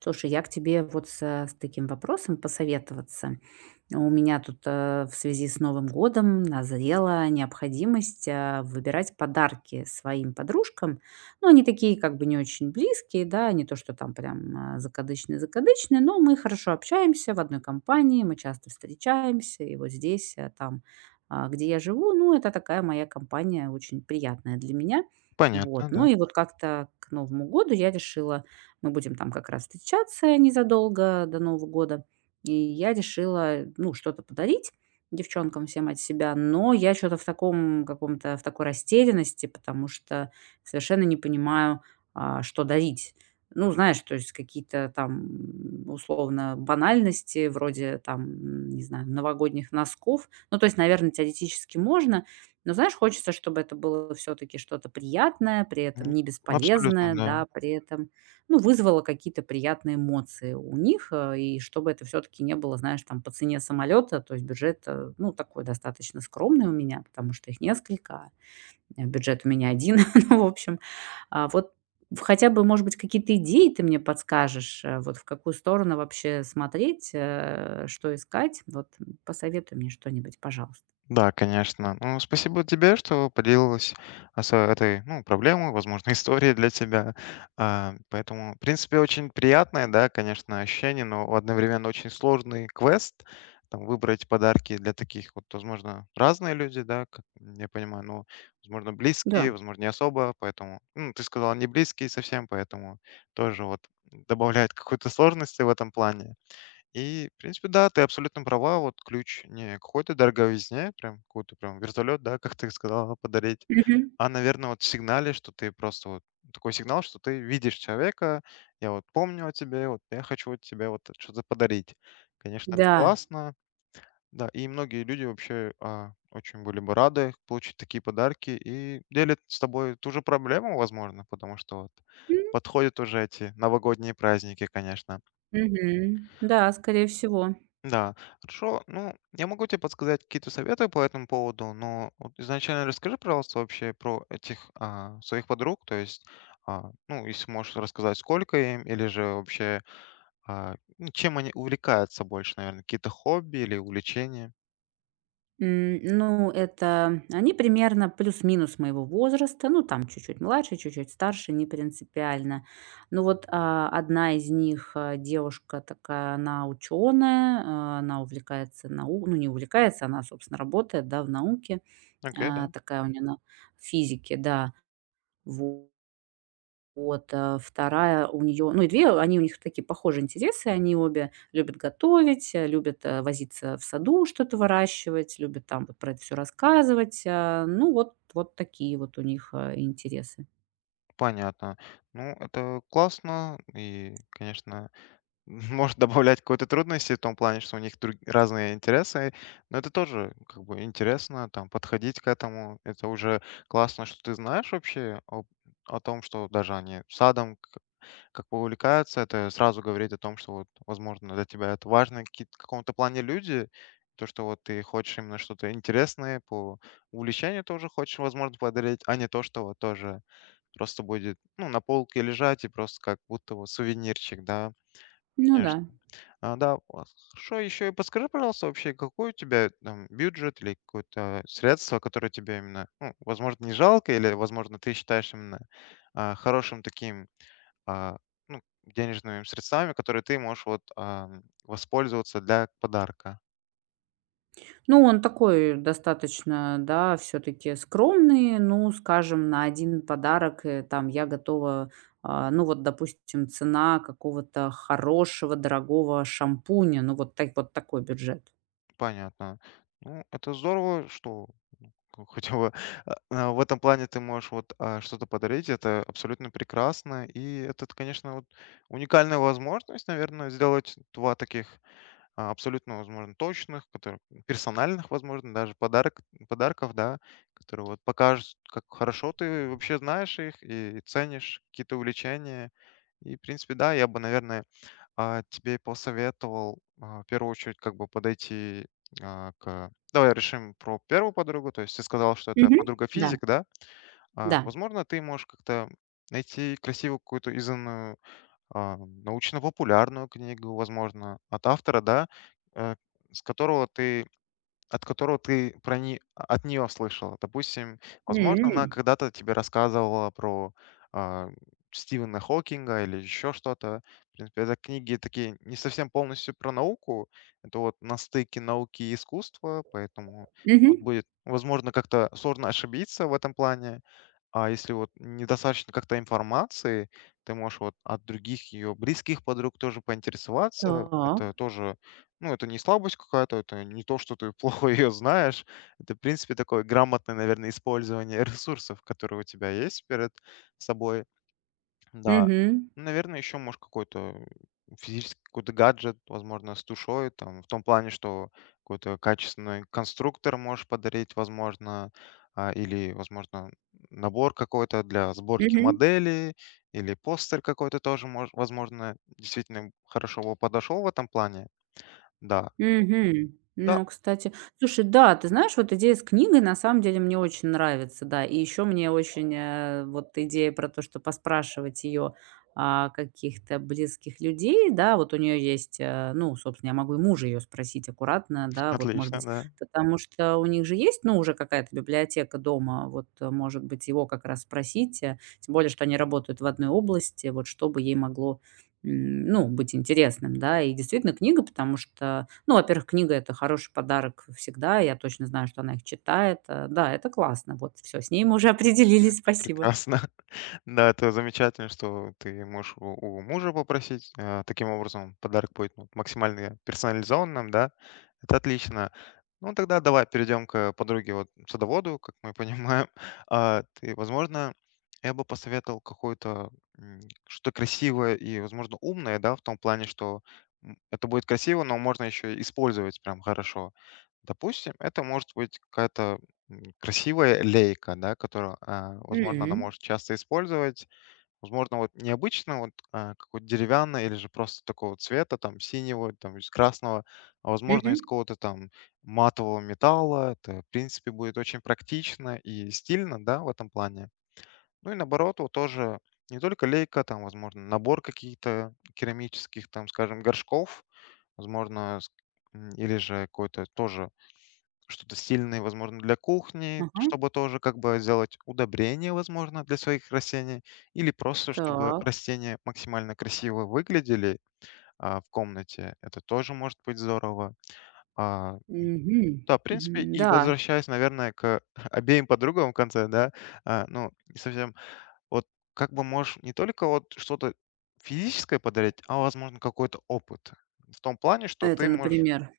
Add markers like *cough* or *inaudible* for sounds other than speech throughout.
Слушай, я к тебе вот с таким вопросом посоветоваться. У меня тут в связи с Новым годом назрела необходимость выбирать подарки своим подружкам. Ну, они такие как бы не очень близкие, да, не то, что там прям закадычные-закадычные, но мы хорошо общаемся в одной компании, мы часто встречаемся, и вот здесь, где я живу, ну, это такая моя компания очень приятная для меня. Понятно, Вот. да. Ну и вот как-то к Новому году я решила, мы будем там как раз встречаться незадолго до Нового года. И я решила, ну, что-то подарить девчонкам всем от себя, но я что-то в таком каком-то, в такой растерянности, потому что совершенно не понимаю, что дарить. Ну, знаешь, то есть какие-то там условно банальности, вроде там, не знаю, новогодних носков. Ну, то есть, наверное, теоретически можно, но, знаешь, хочется, чтобы это было все-таки что-то приятное, при Мгм. этом не Абсолютно, бесполезное, да. да, при этом ну, вызвало какие-то приятные эмоции у них, и чтобы это все таки не было, знаешь, там по цене самолета. То есть бюджет, ну, такой достаточно скромный у меня, потому что их несколько, бюджет у меня один. *laughs* Ну, в общем, а, вот в хотя бы, может быть, какие-то идеи ты мне подскажешь, вот в какую сторону вообще смотреть, что искать. Вот, посоветуй мне что-нибудь, пожалуйста. Да, конечно. Ну, спасибо тебе, что поделилась с этой, ну, проблемой, возможно, *laughs* историей для тебя. Поэтому, в принципе, очень приятное, да, конечно, ощущение, но одновременно очень сложный квест. Там выбрать подарки для таких вот, возможно, разные люди, да, как я понимаю, ну, возможно, близкие, Да. возможно, не особо, поэтому, ну, ты сказала не близкие совсем, поэтому тоже вот добавляет какой-то сложности в этом плане. И, в принципе, да, ты абсолютно права. Вот ключ не какой-то дороговизне, прям какой-то прям вертолет, да, *laughs* как ты сказала, ну, подарить, Мгм. Наверное, вот в сигнале, что ты просто вот такой сигнал, что ты видишь человека, я вот помню о тебе, вот я хочу вот тебе вот что-то подарить. Конечно, это Да. классно, да, и многие люди вообще очень были бы рады получить такие подарки и делят с тобой ту же проблему, возможно, потому что вот М. подходят уже эти новогодние праздники, конечно. Мгм. Да, скорее всего. Да, хорошо. Ну, я могу тебе подсказать какие-то советы по этому поводу, но вот изначально расскажи, пожалуйста, вообще про этих своих подруг, то есть, ну, если можешь рассказать, сколько им, или же вообще, ну, чем они увлекаются больше, наверное, какие-то хобби или увлечения. М, ну, это они примерно плюс-минус моего возраста, ну, там чуть-чуть младше, чуть-чуть старше, не принципиально. Ну, вот, одна из них, девушка такая, она ученая, она увлекается нау ну, не увлекается, она, собственно, работает, да, в науке. Окей, да, Такая у нее на физике, да, во 2 у нее, они у них такие похожие интересы. Они обе любят готовить, любят, возиться в саду, что-то выращивать, любят там вот про это все рассказывать. Вот такие вот у них, интересы. понятно. Ну, это классно, и, конечно, может добавлять какой-то трудности в том плане, что у них разные интересы, но это тоже как бы интересно, там, подходить к этому. Это уже классно, что ты знаешь вообще о том, что даже они садом как бы увлекаются, это сразу говорит о том, что вот, возможно, для тебя это важно в каком-то плане люди, то, что вот ты хочешь именно что-то интересное по увлечению тоже хочешь, возможно, подарить, а не то, что вот тоже просто будет, ну, на полке лежать и просто как будто вот сувенирчик, да, Ну да. конечно. А, да, а, Хорошо. Еще и подскажи, пожалуйста, вообще, какой у тебя там бюджет или какое-то средство, которое тебе именно, ну, возможно, не жалко, или, возможно, ты считаешь именно хорошим таким а, ну, денежными средствами, которые ты можешь вот воспользоваться для подарка. Ну, он такой достаточно, да, все таки скромный. Ну, скажем, на один подарок, там я готова, ну, вот, допустим, цена какого-то хорошего, дорогого шампуня. Ну, вот так вот такой бюджет. Понятно. Ну, это здорово, что *laughs* хотя бы в этом плане ты можешь вот что-то подарить, это абсолютно прекрасно, и это, конечно, вот уникальная возможность, наверное, сделать два таких абсолютно, возможно, точных, которые персональных, возможно, даже подарок, подарков, да, которые вот покажут, как хорошо ты вообще знаешь их и ценишь какие-то увлечения. И, в принципе, да, я бы, наверное, тебе посоветовал в первую очередь как бы подойти к... Давай решим про первую подругу, то есть ты сказал, что это Мгм. подруга Да, физик, да? А, да. возможно, ты можешь как-то найти красивую какую-то изданную а, научно-популярную книгу, возможно, от автора, да, э, с которого ты от которого ты про не от нее слышала. Допустим, возможно, она М. когда-то тебе рассказывала про а, Стивена Хокинга или еще что-то. В принципе, это книги такие не совсем полностью про науку. Это вот на стыке науки и искусства, поэтому Мгм. тут будет, возможно, как-то сложно ошибиться в этом плане. А если вот недостаточно как-то информации, ты можешь вот от других ее близких подруг тоже поинтересоваться. Это Так. тоже, ну, это не слабость какая-то, это не то, что ты *laughs* плохо ее знаешь. Это, в принципе, такое грамотное, наверное, использование *laughs* ресурсов, которые у тебя есть перед собой. Да. Мгм. Наверное, еще, может, какой-то физический какой-то гаджет, возможно, с душой, там, в том плане, что какой-то качественный конструктор можешь подарить, возможно, или, возможно, набор какой-то для сборки Мгм. модели, или постер какой-то тоже, возможно, действительно хорошо бы подошел в этом плане. Да, Мгм. да, Ну, кстати, слушай, да, ты знаешь, вот идея с книгой на самом деле мне очень нравится, да. И еще мне очень вот идея про то, что поспрашивать ее каких-то близких людей, да, вот у нее есть, ну, собственно, я могу и мужа ее спросить аккуратно, да, вот, может отлично, быть, да, потому что у них же есть, ну, уже какая-то библиотека дома, вот, может быть, его как раз спросить, тем более, что они работают в одной области, вот, чтобы ей могло, ну, быть интересным, да, и действительно книга, потому что ну, во-первых, книга — это хороший подарок всегда. Я точно знаю, что она их читает. Да, это классно. Вот все, с ней мы уже *laughs* определились. Спасибо. прекрасно. *laughs* Да, это замечательно, что ты можешь у мужа попросить. Э, таким образом, подарок будет, ну, максимально персонализованным, да. Это отлично. Ну, тогда давай перейдем к подруге, вот, садоводу, как мы понимаем. *laughs* Ты, возможно, я бы посоветовал какое-то, м, что-то красивое и, возможно, умное, да, в том плане, что, это будет красиво, но можно еще и использовать прям хорошо. Допустим, это может быть какая-то красивая лейка, да, которую, возможно, она М, может часто использовать. Возможно, вот необычно, вот какой-то деревянный или же просто такого цвета, там, синего, там, из красного, а возможно, из мгм. какого-то там матового металла. Это, в принципе, будет очень практично и стильно, да, в этом плане. Ну и наоборот, вот тоже не только лейка, там, возможно, набор каких-то керамических, там, скажем, горшков, возможно, или же какой-то тоже что-то сильное, возможно, для кухни, Ага. чтобы тоже как бы сделать удобрение, возможно, для своих растений, или просто чтобы Так. растения максимально красиво выглядели в комнате. Это тоже может быть здорово. А, Мгм. да, в принципе, Мгм. и Да, возвращаясь, наверное, к *laughs* обеим подругам в конце, да, ну, не совсем, вот как бы можешь не только вот что-то физическое подарить, а, возможно, какой-то опыт. В том плане, что это, ты можешь например.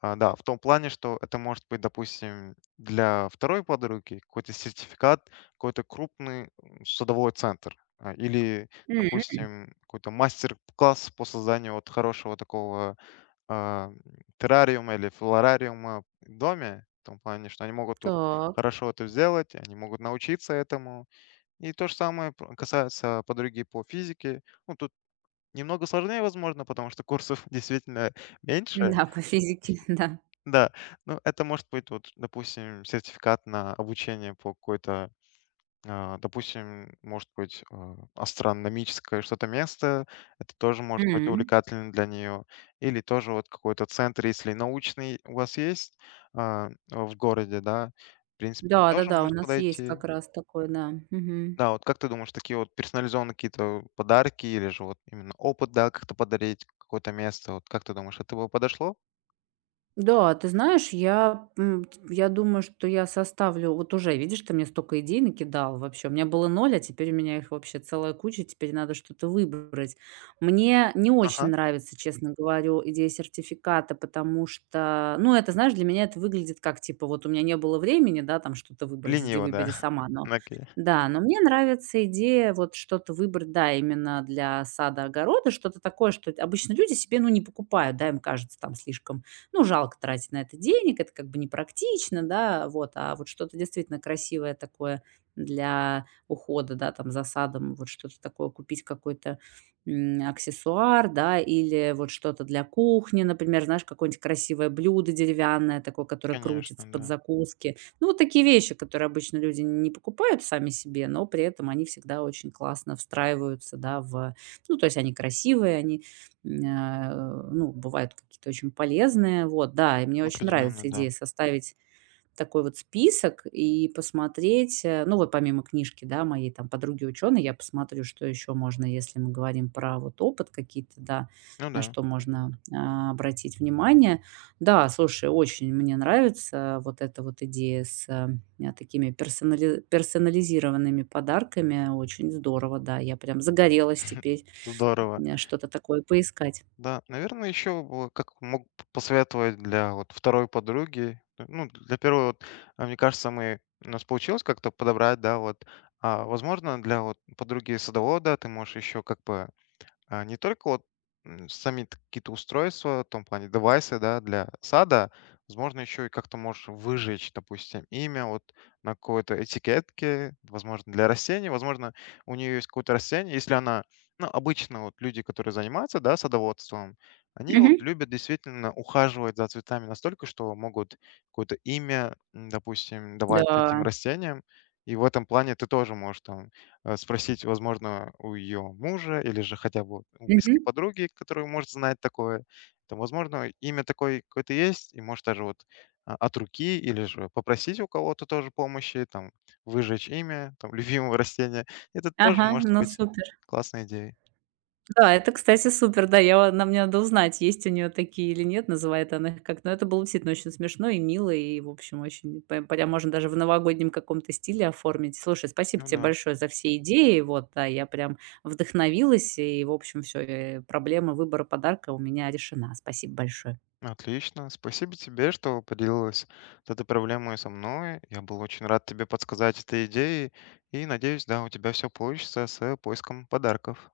а, да, в том плане, что это может быть, допустим, для второй подруги какой-то сертификат, какой-то крупный судовой центр или, М. допустим, какой-то мастер-класс по созданию вот хорошего такого а, м, террариума или флорариума в доме, в том плане, что они могут тут Так. хорошо это сделать, они могут научиться этому. И то же самое касается подруги по физике. Ну, тут немного сложнее, возможно, потому что курсов *laughs* действительно *laughs* меньше, Да, по физике, *laughs* да. да, ну, это может быть, вот, допустим, сертификат на обучение по какой-то, допустим, может быть, астрономическое что-то место. Это тоже может быть М. увлекательно для нее. Или тоже вот какой-то центр, если научный у вас есть в городе, да, в принципе, это тоже Да-да-да, у может нас есть подойти. как раз такой, да. Мгм. Да, вот как ты думаешь, такие вот персонализованные какие-то подарки или же вот именно опыт, да, как-то подарить какое-то место, вот как ты думаешь, это бы подошло? Да, ты знаешь, я думаю, что я составлю, вот уже, видишь, ты мне столько идей накидал вообще. У меня было ноль, а теперь у меня их вообще целая куча, теперь надо что-то выбрать. Мне не очень Ага, нравится, честно говорю, идея сертификата, потому что, ну, это, знаешь, для меня это выглядит как, типа, вот у меня не было времени, да, там что-то выбрать, иди лениво, да, выбери сама, *laughs* но окей. да, но мне нравится идея вот что-то выбрать, да, именно для сада-огорода, что-то такое, что обычно люди себе, ну, не покупают, да, им кажется там слишком ну, жалко тратить на это денег, это как бы непрактично, да, вот, а вот что-то действительно красивое такое для ухода, да, там, за садом, вот что-то такое, купить какой-то аксессуар, да, или вот что-то для кухни, например, знаешь, какое-нибудь красивое блюдо деревянное такое, которое Конечно, крутится под да. закуски. Ну, вот такие вещи, которые обычно люди не покупают сами себе, но при этом они всегда очень классно встраиваются, да, в... Ну, то есть они красивые, а, ну, бывают какие-то очень полезные. Вот, да, и мне очень Определенно, нравится да. идея составить такой вот список и посмотреть, ну, вот помимо книжки, да, моей там подруги ученой, я посмотрю, что еще можно, если мы говорим про вот опыт какие-то, да, Ну на да, что можно обратить внимание. Да, слушай, очень мне нравится вот эта вот идея с персонализированными подарками. Очень здорово, да, я прям загорелась теперь здорово. Что-то такое поискать. Да, наверное, еще вот как мог посоветовать для вот второй подруги, э, ну, для первой, вот, мне кажется, мы у нас получилось как-то подобрать, да, вот, возможно, для вот подруги садовода ты можешь еще как бы не только вот какие-то устройства, в том плане девайсы, да, для сада, возможно, еще и как-то можешь выжечь, допустим, имя вот на какой-то этикетке, возможно, для растений, возможно, у нее есть какое-то растение, если она, ну, обычно вот люди, которые занимаются, да, садоводством, они вот Мгм. любят действительно ухаживать за цветами настолько, что могут какое-то имя, допустим, давать этим Да. растениям, и в этом плане ты тоже можешь там спросить, возможно, у ее мужа или же хотя бы у близкой Мгм. подруги, которая может знать такое. Там, возможно, имя такое какое-то есть, и может даже вот от руки или же попросить у кого-то тоже помощи, там, выжечь имя, там, *laughs* любимого растения. Это тоже Ага, может ну быть супер. классной идеей. Да, это, кстати, супер. Да, я нам мне надо узнать, есть у нее такие или нет, называет она их как. Но это было действительно очень смешно и мило, и, в общем, очень прям можно даже в новогоднем каком-то стиле оформить. Слушай, спасибо Ну тебе да, большое за все идеи. Вот, да, я прям вдохновилась, и, в общем, все, проблема выбора подарка у меня решена. Спасибо большое. отлично. Спасибо тебе, что поделилась вот этой проблемой со мной. Я был очень рад тебе подсказать этой идеи. И надеюсь, да, у тебя все получится с поиском подарков.